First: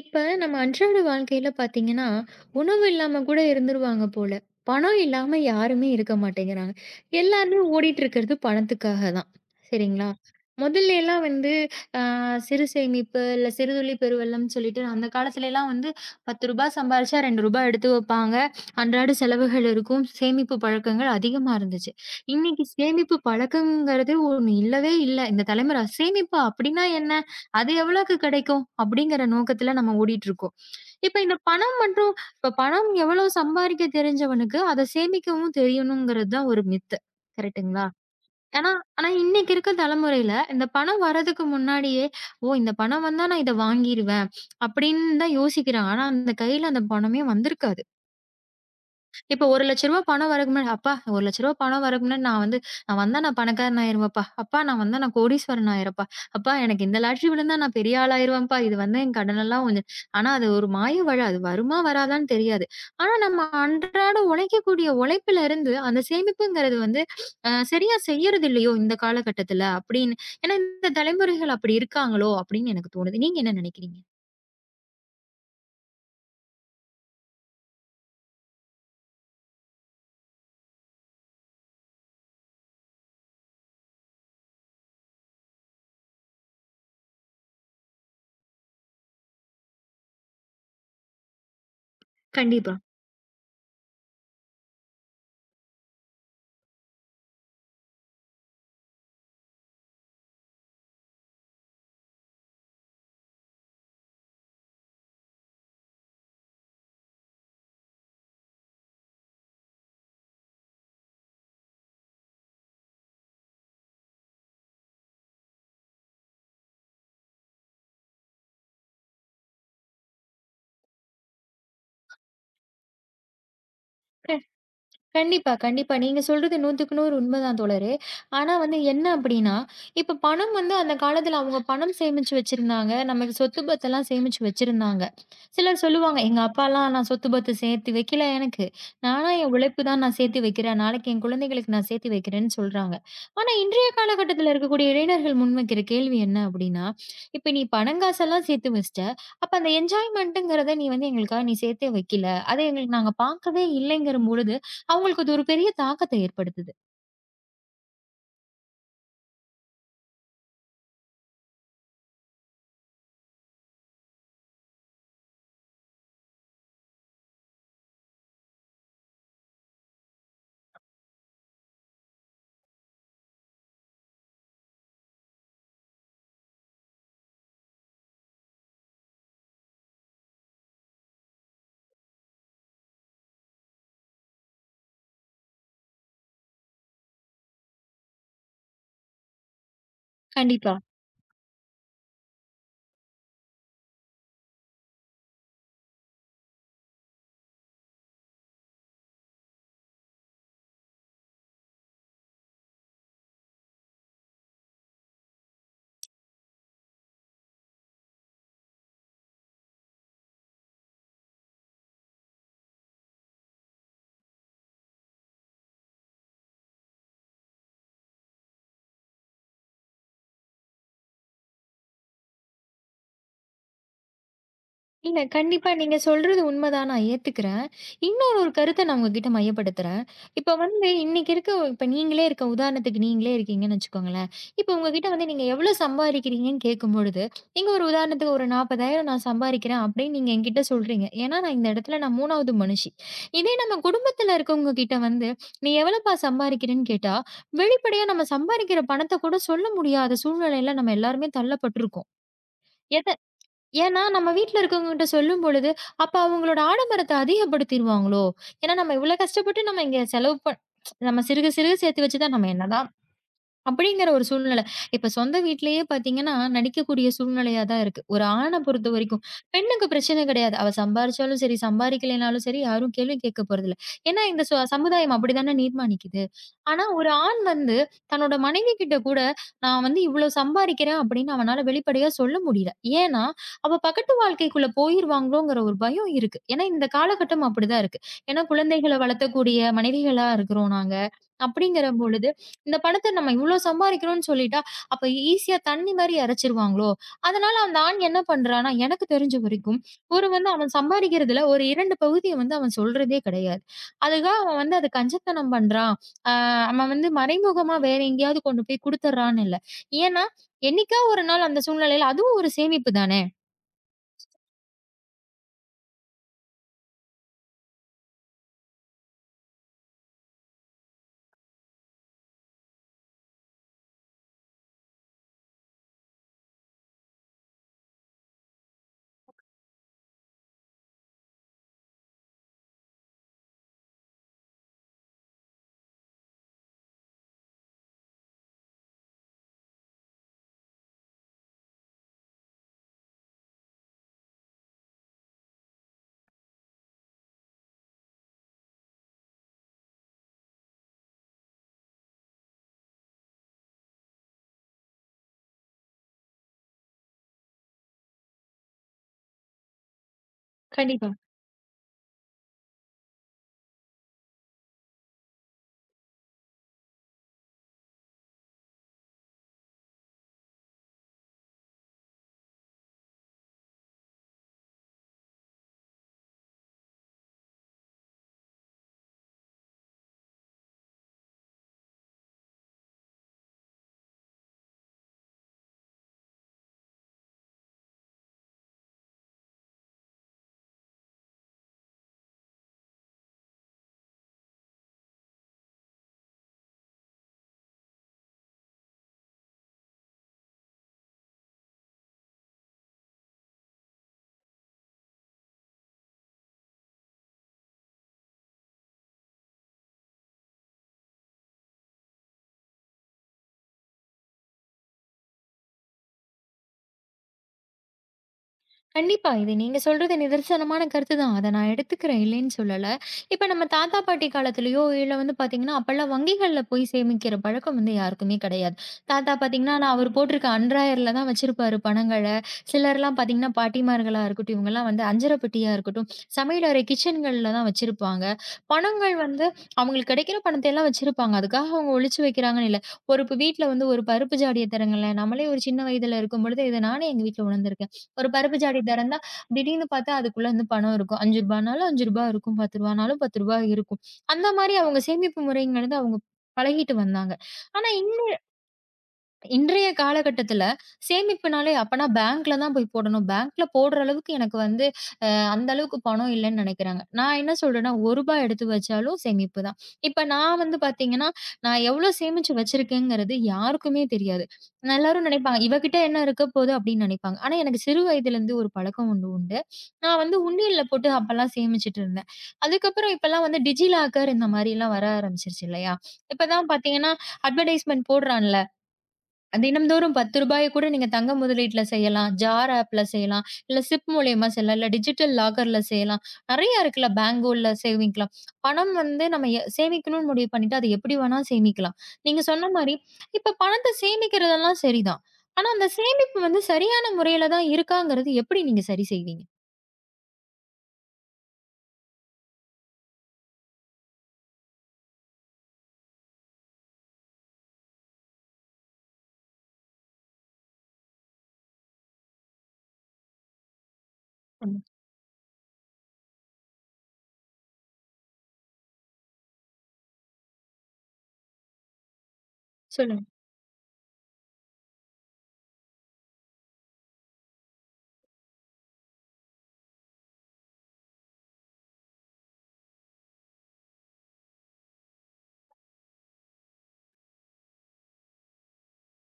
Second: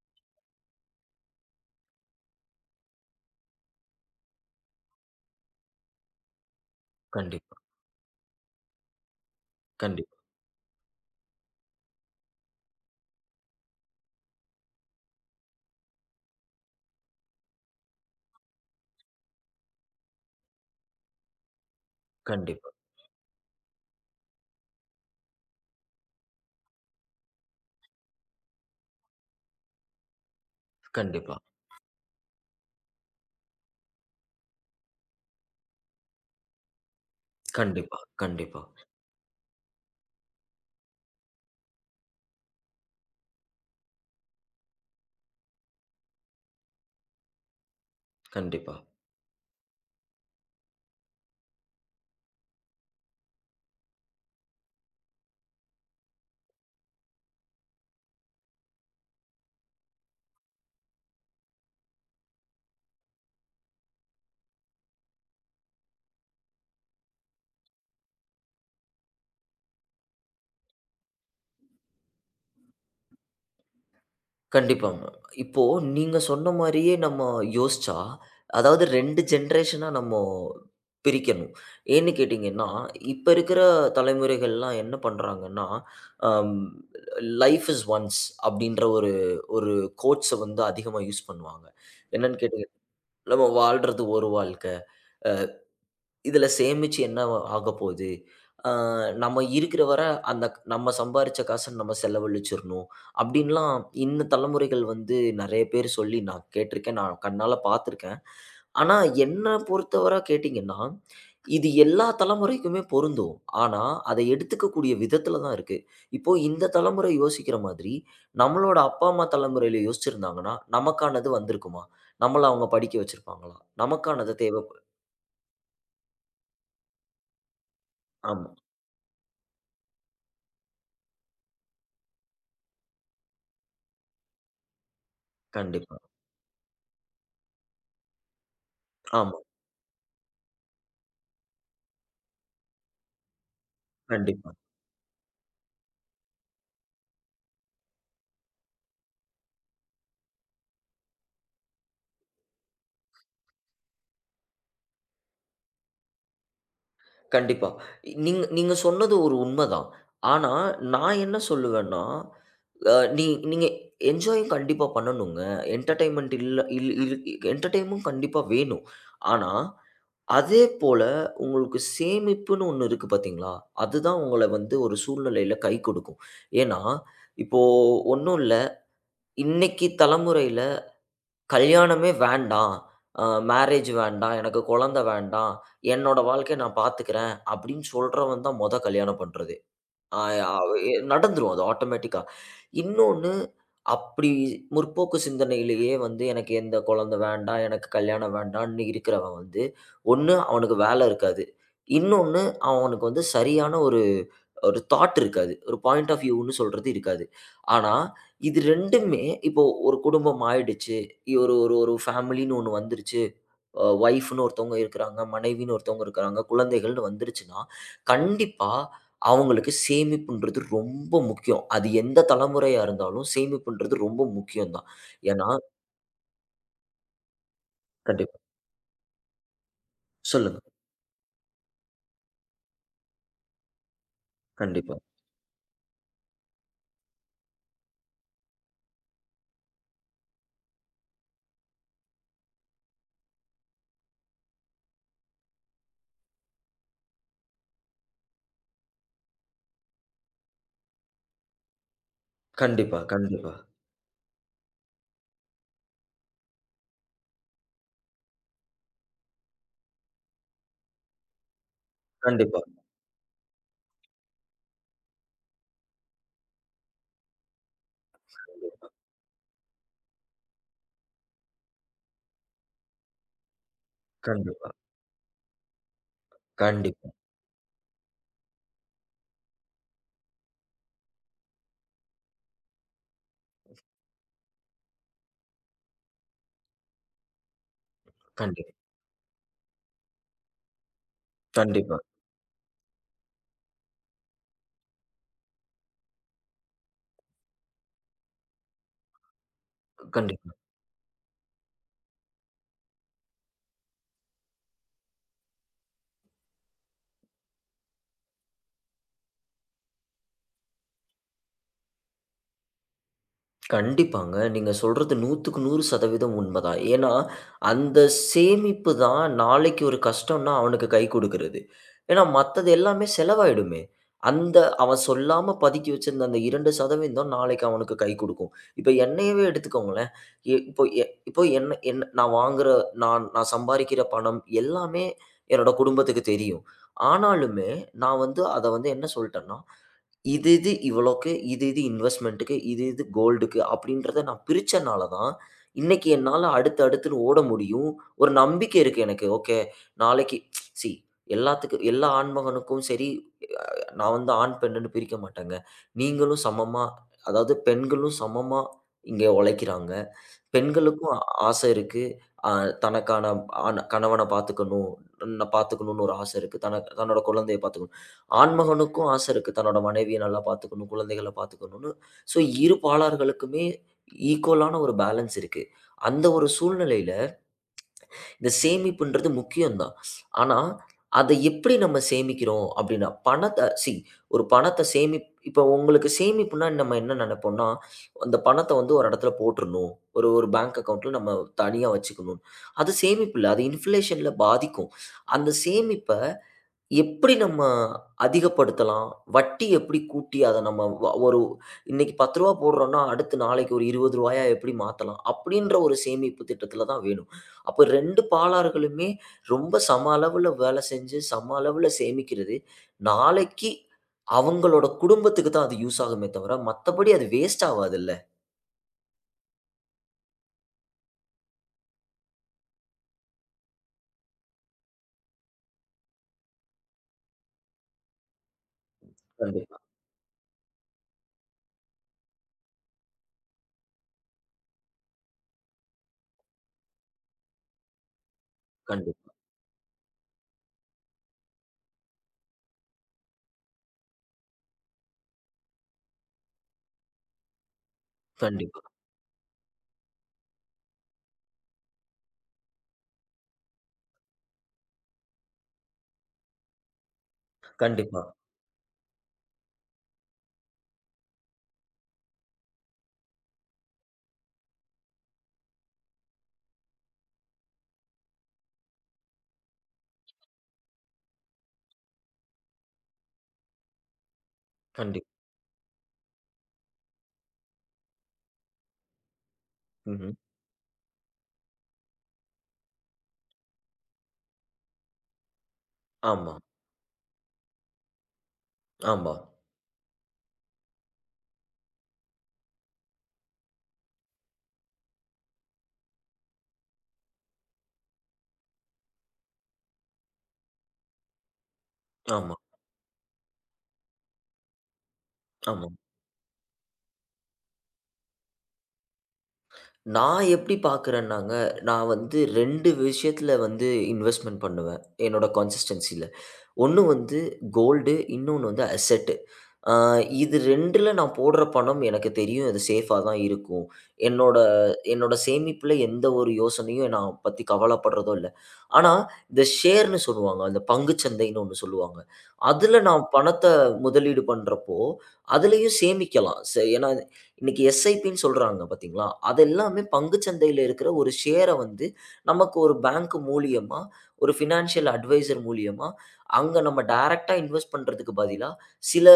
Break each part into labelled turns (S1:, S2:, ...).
S1: இப்ப நம்ம அன்றாட வாழ்க்கையில பாத்தீங்கன்னா, உணவு இல்லாம கூட இருந்துருவாங்க போல. பணம் இல்லாம யாருமே இருக்க மாட்டேங்கிறாங்க.
S2: கண்டிப்பா,
S1: எல்லாருமே ஓடிட்டு இருக்கிறது பணத்துக்காக தான். சரிங்களா?
S2: கண்டிப்பா,
S1: முதல்லேலாம் வந்து அ சிறு சேமிப்பு, இல்ல சிறுதுளி பெருவெள்ளம்னு சொல்லிட்டு அந்த காலத்துலலாம் வந்து ரூ. 10 சம்பாரிச்சா ரூ. 2 எடுத்து வைப்பாங்க. அன்றாட செலவுகள் இருக்கும். சேமிப்பு பழக்கங்கள் அதிகமா இருந்துச்சு. இன்னைக்கு
S2: கண்டிப்பா,
S1: சேமிப்பு பழக்கம்ங்கிறது ஒண்ணு இல்லவே இல்ல. இந்த தலைமுறை சேமிப்பு அப்படின்னா என்ன? அது எவ்வளவுக்கு கிடைக்கும்? அப்படிங்கிற நோக்கத்துல நம்ம ஓடிட்டு இருக்கோம். இப்ப
S2: கண்டிப்பா,
S1: இந்த பணம் மற்றும் இப்ப பணம் எவ்வளவு சம்பாரிக்க தெரிஞ்சவனுக்கு, அதை சேமிக்கவும் தெரியணுங்கிறது தான் ஒரு மித்து. கரெக்ட்டுங்களா?
S2: கண்டிப்பா, கண்டிப்பா,
S1: ஏன்னா, ஆனா இன்னைக்கு இருக்க தலைமுறையில இந்த பணம் வரதுக்கு முன்னாடியே, "ஓ! இந்த பணம் வந்தா நான் இதை வாங்கிருவேன்" அப்படின்னு தான் யோசிக்கிறாங்க. ஆனா அந்த கையில அந்த பணமே வந்திருக்காது.
S2: கண்டிப்பா,
S1: இப்ப ரூ. 1,00,000 பணம் வரக்கு முன்னாடி, "அப்பா ரூ. 1,00,000 பணம் வரக்கு முன்னாடி நான் வந்தா நான் பணக்காரன் ஆயிருவேன்ப்பா. அப்பா நான் வந்தா நான் கோடீஸ்வரன் ஆயிர்றேன்ப்பா. அப்பா எனக்கு இந்த லாட்டரி விழுந்தா நான் பெரிய ஆளாயிருவேன்ப்பா. இது வந்து என் கடனெல்லாம் கொஞ்சம்." ஆனா அது ஒரு மாய வழி. அது வருமா வராதான்னு தெரியாது. ஆனா நம்ம அன்றாட உழைக்கக்கூடிய உழைப்புல இருந்து அந்த சேமிப்புங்கிறது வந்து சரியா செய்யறது இல்லையோ இந்த காலகட்டத்துல அப்படின்னு. ஏன்னா இந்த தலைமுறைகள் அப்படி இருக்காங்களோ அப்படின்னு எனக்கு தோணுது. நீங்க என்ன நினைக்கிறீங்க?
S2: கண்டிப்பாங்க. இப்போ நீங்க சொன்ன மாரியே நம்ம யோசிச்சா, அதாவது 2 ஜெனரேஷனா நம்ம பிரிக்கணும். ஏன்னு கேட்டீங்கன்னா, இப்ப இருக்கிற தலைமுறைகள்லாம் என்ன பண்றாங்கன்னா, அம் லைஃப் இஸ் ஒன்ஸ் அப்படின்ற ஒரு ஒரு கோட்ஸ வந்து அதிகமா யூஸ் பண்ணுவாங்க. என்னன்னு கேட்டீங்க.
S1: கண்டிப்பா.
S2: நம்ம வாழ்றது ஒரு வாழ்க்கை. இதில சேமிச்சு என்ன ஆகப்போது? அ நம்ம இருக்கிற வர நம்ம சம்பாரிச்ச காச நம்ம செலவழிச்சிரணும். அப்டின்லாம் இந்த தலைமுறைகள் வந்து நெறைய பேர் சொல்லி நான் கேட்டுருக்கேன். நான் கண்ணால பார்த்துருக்கேன். ஆனா என்ன பொறுத்தவர கேட்டீங்கன்னா, இது எல்லா தலைமுறைக்குமே பொருந்தும். ஆனா அத எடுத்துக்கக்கூடிய விதத்தில தான் இருக்கு. இப்போ இந்த தலைமுறை யோசிக்கிற மாதிரி, நம்மளோட அப்பா, அம்மா தலைமுறையில யோசிச்சிருந்தாங்கன்னா, நமக்கானது வந்திருக்குமா? நம்மள அவங்க படிக்க வச்சிருப்பாங்களா? நமக்கானது தேவைப்ப
S1: கண்டிப்பா, கண்டிப்பா. நீங்க சொல்றது 100க்கு 100 உண்மதான், தோழரே.
S2: ஆமா.
S1: ஆனா வந்து என்ன அப்டின்னா, இப்ப பணம் வந்து அந்த காலத்துல அவங்க பணம் சேமிச்சு வச்சிருந்தாங்க. நமக்கு சொத்து பத்தெல்லாம் சேமிச்சு வச்சிருந்தாங்க. சிலர்
S2: கண்டிப்பா.
S1: சொல்லுவாங்க, "எங்க அப்பாலாம் நான் சொத்து பத்து சேர்த்து வைக்கல எனக்கு. நானா
S2: ஆமா.
S1: என் உழைப்பு தான் நான் சேர்த்து வைக்கிறேன். நாளைக்கு என் குழந்தைகளுக்கு நான் சேர்த்து வைக்கிறேன்னு" சொல்றாங்க. ஆனா இன்றைய
S2: கண்டிப்பா,
S1: காலகட்டத்துல இருக்கக்கூடிய இளைஞர்கள் முன்வைக்கிற கேள்வி என்ன அப்டின்னா, "இப்ப நீ பணம் காசெல்லாம் சேர்த்து வச்சுட்ட. அப்ப அந்த என்ஜாய்மென்ட்ங்கிறத நீ வந்து எங்களுக்காக நீ சேர்த்தே வைக்கல. அத எங்களுக்கு நாங்க பார்க்கவே இல்லைங்கிற பொழுது, அவங்களுக்கு அது ஒரு பெரிய தாக்கத்த ஏற்படுத்துது."
S2: கண்டிப்பா. நீங்க நீங்க சொன்னது ஒரு உண்மதான். ஆனா, நான் என்ன சொல்லுவேன்னா, அ நீ நீங்க என்ஜாயும் கண்டிப்பா பண்ணணுங்க. என்டர்டெயின்மென்ட் இல்ல இல் இல் என்டர்டெயின்மும் கண்டிப்பா வேணும். ஆனா, அதே போல உங்களுக்கு சேமிப்புன்னு ஒண்ணு இருக்கு பார்த்தீங்களா? அதுதான் உங்கள வந்து ஒரு சூழ்நிலையில கை கொடுக்கும். ஏன்னா, இப்போ ஒண்ணும் இல்ல. இன்னைக்கு தலைமுறையில கல்யாணமே வேண்டாம். அ மேரேஜ் வேண்டாம். எனக்கு குழந்தை வேண்டாம். என்னோட வாழ்க்கைய நான் பார்த்துக்கிறேன். அப்படின்னு சொல்றவன் தான் மொத கல்யாணம் பண்றதே. அ அவ்
S1: கண்டிப்பா.
S2: எ நடந்துரும் அது ஆட்டோமேட்டிக்கா. இன்னொன்னு அப்படி முற்போக்கு சிந்தனையிலேயே வந்து எனக்கு எந்த குழந்தை வேண்டாம், எனக்கு கல்யாணம் வேண்டான்னு இருக்கிறவன் வந்து, ஒண்ணு அவனுக்கு வேலை இருக்காது. இன்னொன்னு அவனுக்கு வந்து சரியான ஒரு ஒரு தாட் இருக்காது. ஒரு பாயிண்ட் ஆஃப் வியூன்னு சொல்றது இருக்காது. ஆனா, இது 2மே இப்போ ஒரு குடும்பம் ஆயிடுச்சு. ஒரு ஒரு ஒரு ஃபேமிலின்னு ஒண்ணு வந்துருச்சு. ஒய்ஃப்ன்னு ஒருத்தவங்க இருக்கிறாங்க. மனைவின்னு ஒருத்தவங்க இருக்கிறாங்க. குழந்தைகள்ன்னு வந்துருச்சுன்னா, கண்டிப்பா அவங்களுக்கு சேமிப்புன்றது ரொம்ப முக்கியம். அது எந்த தலைமுறையா இருந்தாலும் சேமிப்புன்றது ரொம்ப முக்கியம் தான்.
S1: இல்ல
S2: ஏன்னா
S1: கண்டிப்பா நீங்க சொல்றது உண்மதான். நான் ஏத்துக்கிறேன்.
S2: கண்டிப்பா.
S1: ஒரு கருத்த நான் உங்ககிட்ட மையப்படுத்துறேன். இப்ப
S2: சொல்லுங்க.
S1: வந்து இன்னைக்கு இருக்க இப்ப நீங்களே இருக்க உதாரணத்துக்கு நீங்களே இருக்கீங்கன்னு வச்சுக்கோங்களேன். இப்ப
S2: கண்டிப்பா.
S1: உங்ககிட்ட வந்து நீங்க எவ்வளோ சம்பாதிக்கிறீங்கன்னு கேட்கும்பொழுது, நீங்க ஒரு உதாரணத்துக்கு ஒரு 40,000 நான் சம்பாதிக்கிறேன் அப்படின்னு நீங்க என்கிட்ட சொல்றீங்க. ஏன்னா நான் இந்த இடத்துல நான் 3வது மனுஷி. இதே நம்ம குடும்பத்துல இருக்கவங்க கிட்ட வந்து, "நீ எவ்வளோப்பா சம்பாதிக்கிறேன்னு" கேட்டா, வெளிப்படையா நம்ம சம்பாதிக்கிற பணத்த கூட சொல்ல முடியாத சூழ்நிலையில நம்ம எல்லாருமே தள்ளப்பட்டுருக்கோம்.
S2: கண்டிப்பா,
S1: எத
S2: கண்டிப்பா,
S1: ஏன்னா நம்ம வீட்ல இருக்கவங்ககிட்ட சொல்லும் பொழுது, அப்ப அவங்களோட ஆடம்பரத்த அதிகப்படுத்திருவாங்களோ! ஏன்னா நம்ம இவ்ளோ கஷ்டப்பட்டு நம்ம இங்க செலவு நம்ம சிறுக சிறுக சேர்த்து வச்சு தான் நம்ம
S2: கண்டிப்பா,
S1: என்னதான் அப்படிங்கிற ஒரு சூழ்நிலை. இப்ப சொந்த வீட்லயே பார்த்தீங்கன்னா, நடிக்கக்கூடிய சூழ்நிலையா தான் இருக்கு. ஒரு ஆண பொறுத்தவரைக்கும். பெண்ணுக்கு பிரச்சனை கிடையாது. அவ சம்பாரிச்சாலும் சரி, சம்பாரிக்கலைனாலும் சரி, யாரும் கேள்வி கேட்க போறதில்ல. ஏன்னா இந்த
S2: கண்டிப்பா,
S1: சமுதாயம் அப்படித்தானே நிர்மாணிக்குது. ஆனா
S2: கண்டிப்பா,
S1: ஒரு ஆண் வந்து தன்னோட மனைவி கிட்ட கூட, "நான் வந்து இவ்ளோ சம்பாரிக்கிறேன்" அப்படின்னு அவனால வெளிப்படையா சொல்ல முடியல. ஏன்னா, அவ பகட்டு வாழ்க்கைக்குள்ள போயிருவாங்களோங்கிற ஒரு பயம் இருக்கு. ஏன்னா இந்த காலகட்டம் அப்படிதான் இருக்கு. ஏன்னா
S2: கண்டிப்பா,
S1: குழந்தைகள வளர்த்தக்கூடிய மனைவிகளா இருக்கிறோம் நாங்க.
S2: கண்டிப்பா,
S1: அப்படிங்கிறபொழுது இந்த பணத்த நம்ம இவ்ளோ சம்பாரிக்கிறோம்னு சொல்லிட்டா, அப்ப ஈஸியா தண்ணி மாரி இறைச்சிருவாங்களோ! அதனால அந்த ஆண் என்ன பண்றான்னா, எனக்கு தெரிஞ்ச வரைக்கும்,
S2: கண்டிப்பா,
S1: ஒரு
S2: கண்டிப்பா.
S1: வந்து அவன் சம்பாரிக்கிறதுல ஒரு 2 பகுதிய வந்து அவன் சொல்றதே கிடையாது. அதுதான் அவன் வந்து அது கஞ்சத்தனம் பண்றான். அ அவன் வந்து மறைமுகமா வேற எங்கேயாவது கொண்டு போய் குடுத்துர்றான்னு இல்ல. ஏன்னா, என்னைக்கா ஒரு நாள் அந்த சூழ்நிலையில அதுவும் ஒரு சேமிப்பு தானே!
S2: கண்டிப்பாங்க. நீங்க சொல்றது 100க்கு 100% உண்மதான். ஏன்னா, அந்த சேமிப்பு தான் நாளைக்கு ஒரு கஷ்டம்ன்னா அவனுக்கு கை குடுக்குறது. ஏன்னா, மத்தது எல்லாமே செலவாயிடுமே. அந்த அவன் சொல்லாம பதுக்கி வச்சிருந்த அந்த 2% நாளைக்கு அவனுக்கு கை குடுக்கும். இப்ப என்னையவே எடுத்துக்கோங்களேன். எ இப்போ எ இப்போ என்ன என்ன நான் வாங்குற நான் நான் சம்பாரிக்கிற பணம் எல்லாமே என்னோட குடும்பத்துக்கு தெரியும். ஆனாலுமே, நான் வந்து அத வந்து என்ன சொல்ட்டேன்னா இது இது இவ்வளோக்கு, இது இது இன்வெஸ்ட்மென்ட்டுக்கு, இது இது கோல்டுக்கு அப்படின்றத நான் பிரிச்சனால தான், இன்னைக்கு என்னால அடுத்து அடுத்துன்னு ஓட முடியும். ஒரு நம்பிக்கை இருக்கு எனக்கு. ஓகே, நாளைக்கு சி எல்லாத்துக்கு எல்லா ஆண்மகனுக்கும் சரி, நான் வந்து ஆண், பெண்ணுன்னு பிரிக்க மாட்டேங்க. நீங்களும் சமமா அதாவது பெண்களும் சமமா இங்க உழைக்கிறாங்க.
S1: கண்டிப்பா.
S2: பெண்களுக்கும் ஆசை இருக்கு. அ தனக்கான ஆண் கணவன பாத்துக்கணும். நான் பாத்துக்கணும்னு ஒரு ஆசை இருக்கு. தன்னோட குழந்தைய பாத்துக்கணும். ஆண்மகனுக்கும் ஆசை இருக்கு. தன்னோட மனைவிய நல்லா பாத்துக்கணும், குழந்தைகள பாத்துக்கணும்னு. ஸோ, இரு பாலார்களுக்குமே ஈக்குவலான ஒரு பேலன்ஸ் இருக்கு. அந்த ஒரு சூழ்நிலையில இந்த சேமிப்புன்றது முக்கியம்தான். ஆனா, அத எப்படி நம்ம சேமிக்கிறோம் அப்படின்னா, பணத்த சி ஒரு பணத்த சேமிப் இப்போ உங்களுக்கு சேமிப்புன்னா நம்ம என்ன நெனைப்போம்னா, அந்த பணத்த வந்து ஒரு இடத்துல போட்டுறணும். ஒரு ஒரு பேங்க் அக்கவுண்ட்ல நம்ம தனியா வச்சுக்கணும். அது சேமிப்பு இல்ல. அது இன்ஃப்ளேஷன்ல பாதிக்கும். அந்த சேமிப்ப எப்படி நம்ம அதிகப்படுத்தலாம்? வட்டி எப்படி கூட்டி அத நம்ம வ ஒரு, இன்னைக்கு ரூ. 10 போடுறோம்னா, அடுத்து நாளைக்கு ஒரு ரூ. 20 எப்படி மாத்தலாம்? அப்படின்ற ஒரு சேமிப்பு திட்டத்தில தான் வேணும். அப்ப 2 பாலார்களுமே ரொம்ப சம அளவுல வேலை செஞ்சு, சம அளவுல சேமிக்கிறது, நாளைக்கு அவங்களோட குடும்பத்துக்கு தான் அது யூஸ் ஆகுமே தவிர, மத்தபடி அது வேஸ்ட் ஆவாதுல்ல.
S1: கண்டிப்பா. இது நீங்க சொல்றது நிதர்சனமான கருத்து தான். அத நான் எடுத்துக்கிறேன், இல்லைன்னு சொல்லல. இப்ப நம்ம தாத்தா, பாட்டி காலத்திலயோ இல்ல வந்து பார்த்தீங்கன்னா, அப்பல்லாம் வங்கிகள்ல போய் சேமிக்கிற பழக்கம் வந்து யாருக்குமே கிடையாது. தாத்தா பார்த்தீங்கன்னா,
S2: கண்டிப்பா,
S1: நான் அவர் போட்டிருக்க அன்றாயர்ல தான் வச்சிருப்பாரு பணங்கள. சிலர்லாம் பார்த்தீங்கன்னா, பாட்டிமார்களா இருக்கட்டும், இவங்கலாம் வந்து அஞ்சர பெட்டியா இருக்கட்டும், சமையலறை கிச்சன்கள்ல தான் வச்சிருப்பாங்க. பணங்கள்
S2: கண்டிப்பா,
S1: வந்து அவங்களுக்கு கிடைக்கிற பணத்தை எல்லாம் வச்சிருப்பாங்க. அதுக்காக அவங்க ஒழிச்சு வைக்கிறாங்கன்னு இல்ல. ஒரு இப்ப வீட்ல வந்து ஒரு பருப்பு ஜாடிய தரங்களேன், நம்மளே ஒரு சின்ன வயதுல இருக்கும்பொழுது, இத நானே எங்க வீட்ல உணர்ந்திருக்கேன். ஒரு பருப்பு
S2: கண்டிப்பா,
S1: ஜாடி திறந்தா, திடீர்னு பார்த்தா அதுக்குள்ள வந்து பணம் இருக்கும். ரூ. 5னாலும் ரூ. 5 இருக்கும். ரூ. 10னாலும் ரூ. 10 இருக்கும். அந்த மாரி அவங்க சேமிப்பு முறைங்கிறது அவங்க பழகிட்டு வந்தாங்க. ஆனா
S2: கண்டிப்பா,
S1: இன்றைய காலகட்டத்துல சேமிப்புனாலே அப்பனா பேங்க்ல தான் போய் போடணும். பேங்க்ல போடுற அளவுக்கு எனக்கு வந்து அந்த அளவுக்கு பணம் இல்லன்னு நினைக்கிறாங்க. நான் என்ன சொல்றேன்னா ரூ. 1 எடுத்து வச்சாலும் சேமிப்பு தான். இப்ப நான் வந்து பார்த்தீங்கன்னா, நான் எவ்ளோ சேமிச்சு வச்சிருக்கேங்கிறது யாருக்குமே தெரியாது. நான் எல்லாரும்
S2: கண்டிப்
S1: நினைப்பாங்க, "இவ கிட்ட என்ன இருக்க போது?" அப்படின்னு நினைப்பாங்க. ஆனா எனக்கு சிறு வயதிலிருந்து ஒரு பழக்கம் ஒண்ணு உண்டு. நான்
S2: ம்ஹ்ம்.
S1: வந்து உண்டியல்ல போட்டு அப்பல்லாம் சேமிச்சுட்டு இருந்தேன். அதுக்கப்புறம் இப்பல்லாம் வந்து டிஜிலாக்கர் இந்த மாரிலாம் வர ஆரம்பிச்சுருச்சு இல்லையா? இப்ப
S2: ஆமா,
S1: தான் பார்த்தீங்கன்னா, அட்வர்டைஸ்மென்ட் போடுறான்ல.
S2: ஆமா,
S1: தினம்தோறும் ரூ. 10 கூட நீங்க தங்க முதலீட்ல செய்யலாம். ஜார் ஆப்ல செய்யலாம். இல்ல சிப் மூலியமா செய்யலாம். இல்ல டிஜிட்டல் லாக்கர்ல செய்யலாம். நெறைய இருக்குல்ல பேங்கோல்ல சேமிக்கலாம். பணம் வந்து நம்ம சேமிக்கணும்னு முடிவு பண்ணிட்டா, அது எப்படி வேணா சேமிக்கலாம். நீங்க
S2: ஆமா,
S1: சொன்ன மாரி, இப்ப பணத்த சேமிக்கிறதெல்லாம் சரிதான். ஆனா,
S2: ஆமா.
S1: அந்த சேமிப்பு வந்து சரியான முறையில தான் இருக்காங்கிறது எப்படி நீங்க சரி செய்வீங்க?
S2: நான் எப்படி பார்க்குறேன்னாங்க, நான் வந்து 2 விஷயத்துல வந்து இன்வெஸ்ட்மென்ட் பண்ணுவேன். என்னோட கன்சிஸ்டன்ஸில. ஒண்ணு வந்து கோல்டு, இன்னொன்னு வந்து அசெட். அ இது 2ல நான் போடுற பணம் எனக்கு தெரியும் அது சேஃபா தான் இருக்கும். என்னோட
S1: ம்.
S2: என்னோட சேமிப்புல எந்த ஒரு யோசனையும் நான் பத்தி கவலைப்படுறதோ இல்ல. ஆனா, இந்த ஷேர்ன்னு சொல்லுவாங்க. அந்த பங்குச் சந்தைன்னு ஒண்ணு சொல்லுவாங்க. அதுல நான்
S1: சொல்லுங்க.
S2: பணத்த முதலீடு பண்றப்போ, அதுலயும் சேமிக்கலாம். ஏன்னா, இன்னைக்கு எஸ்ஐபின்னு சொல்றாங்க பார்த்தீங்களா? அது எல்லாமே பங்குச் சந்தையில இருக்கிற ஒரு ஷேர வந்து நமக்கு ஒரு பேங்க் மூலியமா, ஒரு ஃபினான்ஷியல் அட்வைசர் மூலியமா அங்க நம்ம டைரக்ட்டா இன்வெஸ்ட் பண்றதுக்கு பதிலா, சில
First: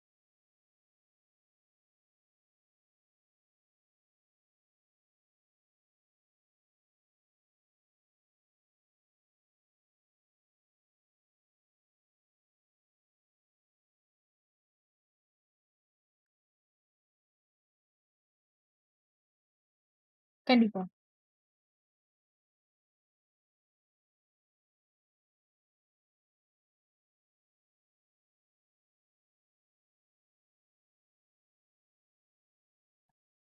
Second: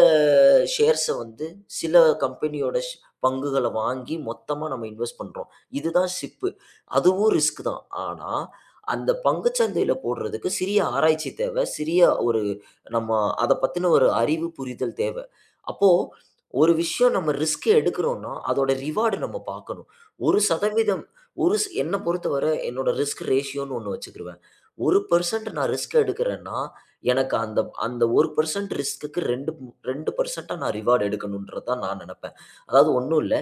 S2: ஷேர்ஸ வந்து சில கம்பெனியோட பங்குகள வாங்கி மொத்தமா நம்ம இன்வெஸ்ட் பண்றோம். இதுதான் சிப். அதுவும் ரிஸ்க் தான். ஆனா, அந்த பங்குச் சந்தையில போடுறதுக்கு சிறிய ஆராய்ச்சி தேவை. சிறிய ஒரு நம்ம அத பத்தின ஒரு அறிவு, புரிதல் தேவ. அப்போ ஒரு விஷயம் நம்ம ரிஸ்க் எடுக்குறோம்னா, அதோட ரிவார்ட் நம்ம பார்க்கணும்.
S1: கண்டிப்பா.
S2: 1% ஒரு ஸ் என்ன பொறுத்தவர என்னோட ரிஸ்க் ரேஷியோன்னு ஒண்ணு வச்சுக்கிருவேன். 1% நான் ரிஸ்க் எடுக்கிறேன்னா, எனக்கு அந்த அந்த 1% ரிஸ்க்குக்கு 2%ஆ நான் ரிவார்ட் எடுக்கணுன்றது தான் நான் நெனப்பேன். அதாவது ஒண்ணும் இல்ல.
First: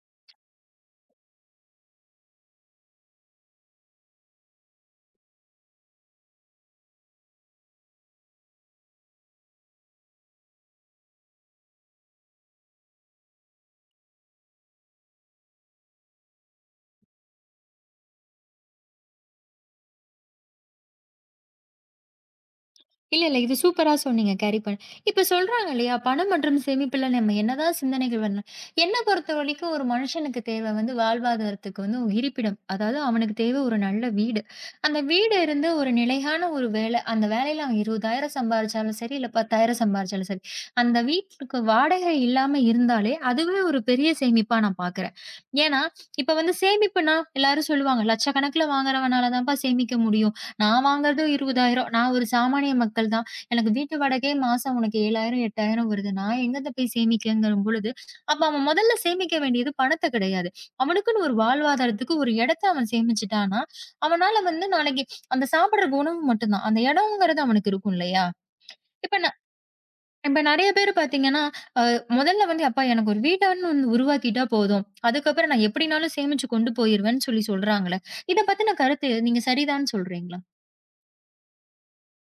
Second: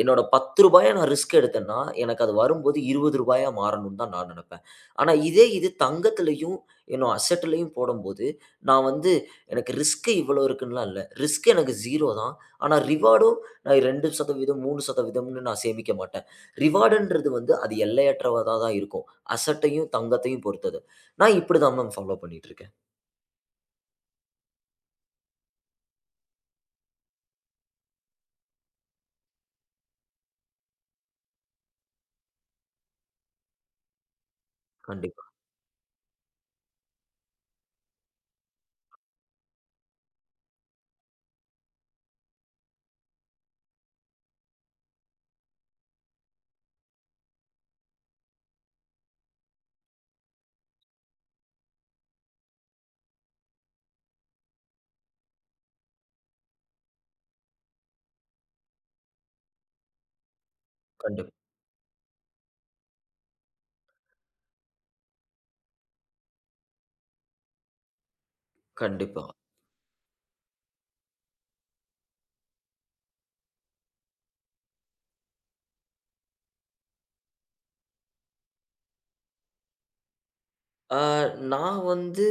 S2: என்னோட ரூ. 10 நான் ரிஸ்க் எடுத்தேன்னா, எனக்கு அது வரும்போது ரூ. 20 மாறணும்னு தான் நான் நெனப்பேன். ஆனா இதே இது தங்கத்திலயும், என்னோட அசெட்லயும் போடும்போது, நான் வந்து எனக்கு ரிஸ்க் இவ்வளோ இருக்குன்னுலாம் இல்ல. ரிஸ்க் எனக்கு 0 தான். ஆனா ரிவார்டும் நான் 2%, 3%ன்னு நான் சேமிக்க மாட்டேன். ரிவார்டுன்றது வந்து அது எல்லையற்றதா தான் இருக்கும். அசட்டையும், தங்கத்தையும் பொறுத்தது. நான் இப்படி தான் மேம் ஃபாலோ பண்ணிட்டுருக்கேன்.
S1: இல்ல, இல்ல. இது சூப்பரா சொன்னீங்க. கேரி பண்ண. இப்ப சொல்றாங்க இல்லையா? பணம் மற்றும் சேமிப்புல நம்ம என்னதான் சிந்தனைகள் வரலாம். என்ன பொறுத்தவரைக்கும் ஒரு மனுஷனுக்கு தேவை வந்து வாழ்வாதாரத்துக்கு வந்து ஒரு இருப்பிடம். அதாவது அவனுக்கு தேவை ஒரு நல்ல வீடு. அந்த
S2: கண்டிப்பா,
S1: வீடு இருந்து ஒரு நிலையான ஒரு வேலை. அந்த வேலையில அவன் 20,000 சம்பாரிச்சாலும் சரி, இல்ல 10,000 சம்பாரிச்சாலும் சரி. அந்த வீட்டுக்கு வாடகை இல்லாம இருந்தாலே, அதுவே ஒரு பெரிய சேமிப்பா நான் பார்க்குறேன். ஏன்னா, இப்ப வந்து சேமிப்புன்னா எல்லாரும் சொல்லுவாங்க, "லட்சக்கணக்குல வாங்குறவனால தான்ப்பா சேமிக்க முடியும்." நான் வாங்குறது 20,000 நான் ஒரு சாமானிய மக்கள் தான். எனக்கு வீட்டு வாடகையே மாசம் உனக்கு 7,000, 8,000 வருது. நான் எங்கத போய் சேமிக்கங்கும்பொழுது, அப்ப அவன் முதல்ல சேமிக்க வேண்டியது பணத்த கிடையாது. அவனுக்குன்னு
S2: கண்டிப்
S1: ஒரு வாழ்வாதாரத்துக்கு ஒரு இடத்த அவன் சேமிச்சுட்டான்னா, அவனால வந்து நாளைக்கு அந்த சாப்பிடுற உணவு மட்டும் தான். அந்த இடம்ங்கிறது அவனுக்கு இருக்கும் இல்லையா? இப்ப
S2: கண்டிப்பா.
S1: ந இப்ப நெறைய பேர் பார்த்தீங்கன்னா, அ முதல்ல வந்து "அப்பா எனக்கு ஒரு வீடுன்னு ஒண்ணு உருவாக்கிட்டா போதும். அதுக்கப்புறம் நான் எப்படினாலும் சேமிச்சு கொண்டு போயிருவேன்னு" சொல்லி சொல்றாங்கல்ல. இத பத்தின கருத்து நீங்க சரிதான்னு சொல்றீங்களா?
S2: ஆ, நான் வந்து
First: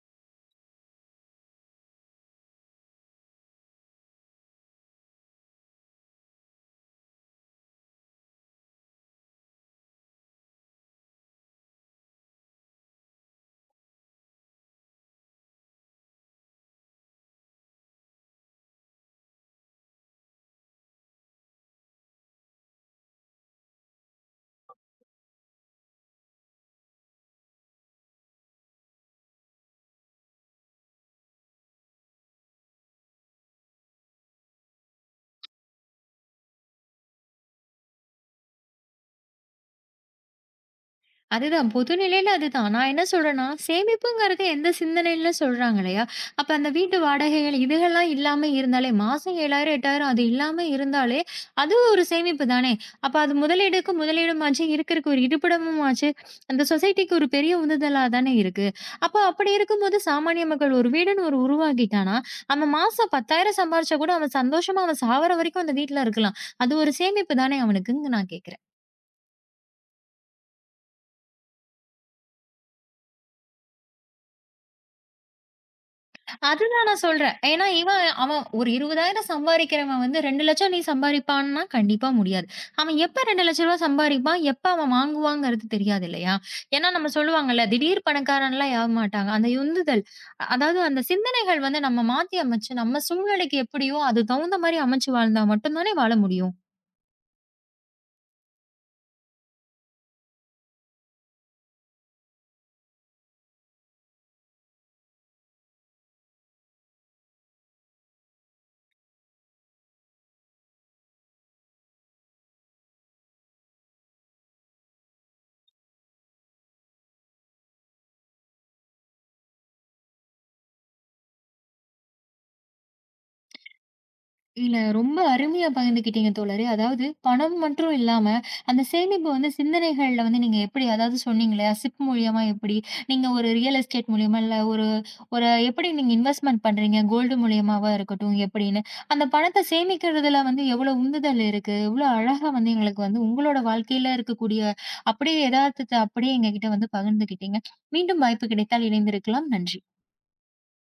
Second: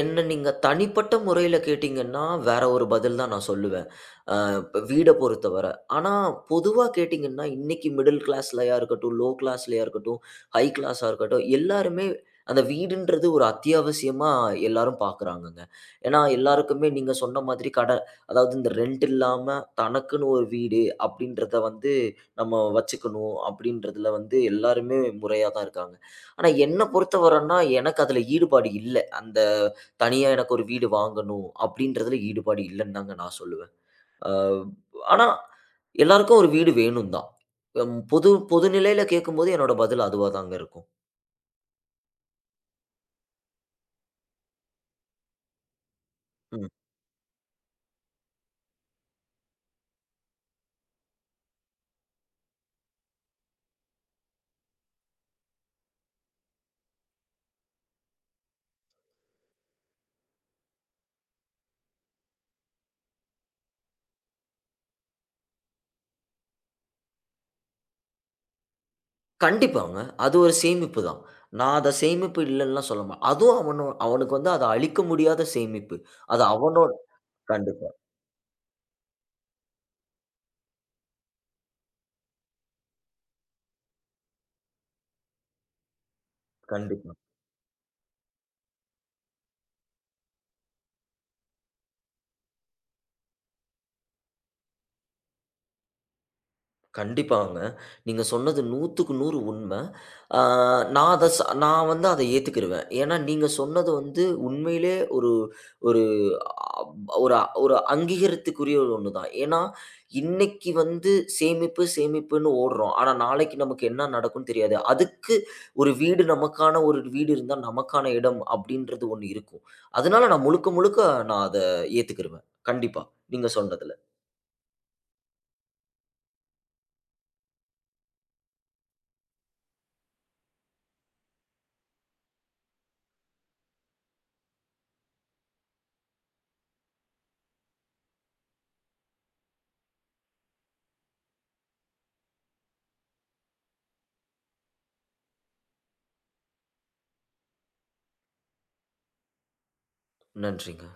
S2: என்ன நீங்க தனிப்பட்ட முறையில கேட்டீங்கன்னா, வேற ஒரு பதில் தான் நான் சொல்லுவேன். அ இப்ப வீட பொறுத்தவர. ஆனா, பொதுவா கேட்டீங்கன்னா, இன்னைக்கு மிடில் கிளாஸ்லயா இருக்கட்டும், லோ கிளாஸ்லயா இருக்கட்டும், ஹை கிளாஸா இருக்கட்டும், எல்லாருமே அந்த வீடுன்றது ஒரு அத்தியாவசியமா எல்லாரும் பார்க்குறாங்கங்க. ஏன்னா, எல்லாருக்குமே நீங்க சொன்ன மாதிரி அதாவது இந்த ரெண்ட் இல்லாம தனக்குன்னு ஒரு வீடு அப்படின்றத வந்து நம்ம வச்சுக்கணும் அப்படின்றதுல வந்து எல்லாருமே முறையா தான் இருக்காங்க. ஆனா என்ன பொறுத்தவரைன்னா, எனக்கு அதுல ஈடுபாடு இல்ல. அந்த தனியா எனக்கு ஒரு வீடு வாங்கணும் அப்படின்றதுல ஈடுபாடு இல்லன்னு தாங்க நான் சொல்லுவேன். அ ஆனா எல்லாருக்கும் ஒரு வீடு வேணும் தான். பொது பொது நிலையில கேட்கும்போது என்னோட பதில் அதுவா தாங்க இருக்கும்.
S1: அதுதான். பொதுநிலையில அதுதான். நான் என்ன சொல்றேன்னா, சேமிப்புங்கிறது எந்த சிந்தனையில சொல்றாங்க இல்லையா? அப்ப
S2: ம்.
S1: அந்த வீட்டு வாடகைகள் இதுகெல்லாம் இல்லாம இருந்தாலே, மாசம் 7,000, 8,000 அது இல்லாம இருந்தாலே, அதுவும் ஒரு சேமிப்பு தானே! அப்ப அது முதலீடுக்கு முதலீடுமாச்சு, இருக்கறக்கு ஒரு இருப்பிடமுமாச்சு. அந்த சொசைட்டிக்கு ஒரு பெரிய உந்துதலா தானே இருக்கு. அப்ப அப்படி இருக்கும்போது, சாமானிய மக்கள் ஒரு வீடுன்னு ஒரு உருவாக்கிட்டானா, அவன் மாசம் 10,000 சம்பாரிச்சா கூட, அவன் சந்தோஷமா அவன் சாவர வரைக்கும் அந்த வீட்ல இருக்கலாம். அது ஒரு சேமிப்பு தானே அவனுக்குன்னு நான் கேட்கிறேன்.
S2: கண்டிப்பாங்க. அது ஒரு சேமிப்பு தான். நான் அத சேமிப்பு இல்லன்னுலாம் சொல்ல மாட்டேன். அதுவும் அவனோ அவனுக்கு வந்து அத அழிக்க முடியாத சேமிப்பு. அது
S1: அதுதான்
S2: அவனோட.
S1: நான் சொல்றேன். ஏன்னா,
S2: கண்டிப்பா,
S1: அவன் ஒரு 20,000 சம்பாரிக்கிறவன் வந்து 2,00,000 நீ சம்பாரிப்பான்னா கண்டிப்பா முடியாது. அவன் எப்ப ரூ. 2,00,000 சம்பாரிப்பான், எப்ப அவன் வாங்குவாங்கிறது தெரியாது இல்லையா? ஏன்னா நம்ம
S2: கண்டிப்பா.
S1: சொல்லுவாங்கல்ல, திடீர் பணக்காரன்லாம் ஆக மாட்டாங்க. அந்த உந்துதல், அதாவது அந்த சிந்தனைகள் வந்து நம்ம மாத்தி அமைச்சு, நம்ம சூழ்நிலைக்கு எப்படியோ அது தகுந்த மாரி அமைச்சு வாழ்ந்தா மட்டும் தானே வாழ முடியும்.
S2: கண்டிப்பாங்க. நீங்க சொன்னது 100க்கு 100 உண்ம. ஆ நான் அத நான் வந்து அத ஏத்துக்கிருவேன். ஏன்னா, நீங்க சொன்னது வந்து உண்மையிலே ஒரு ஒரு அப் ஒரு ஒரு அங்கீகரித்துக்குரிய ஒரு ஒண்ணு தான். ஏன்னா, இன்னைக்கு வந்து சேமிப்பு, சேமிப்புன்னு ஓடுறோம். ஆனா, நாளைக்கு நமக்கு என்ன நடக்கும்னு தெரியாது. அதுக்கு ஒரு வீடு நமக்கான ஒரு வீடு இருந்தா, நமக்கான இடம் அப்படின்றது ஒண்ணு இருக்கும். அதனால நான் முழுக்க முழுக்க நான் அத ஏத்துக்கிருவேன். கண்டிப்பா. நீங்க சொன்னதுல.
S1: இல்ல ரொம்ப அருமையா பகிர்ந்துக்கிட்டீங்க, தோழரே. அதாவது பணம் மற்றும் இல்லாம, அந்த சேமிப்பு வந்து சிந்தனைகள்ல வந்து நீங்க எப்படி அதாவது சொன்னீங்க இல்லையா? சிப் மூலியமா எப்படி? நீங்க ஒரு ரியல் எஸ்டேட் மூலியமா, இல்ல ஒரு ஒரு எப்படி நீங்க இன்வெஸ்ட்மென்ட் பண்றீங்க? கோல்டு மூலியமாவா இருக்கட்டும் எப்படின்னு. அந்த பணத்த சேமிக்கிறதுல வந்து எவ்வளோ உந்துதல் இருக்கு? எவ்வளோ அழகா வந்து எங்களுக்கு வந்து உங்களோட வாழ்க்கையில இருக்கக்கூடிய அப்படியே எதார்த்தத்த அப்படியே எங்ககிட்ட வந்து பகிர்ந்துக்கிட்டீங்க. மீண்டும் வாய்ப்பு கிடைத்தால் இணைந்திருக்கலாம். நன்றி.
S2: நன்றிங்க.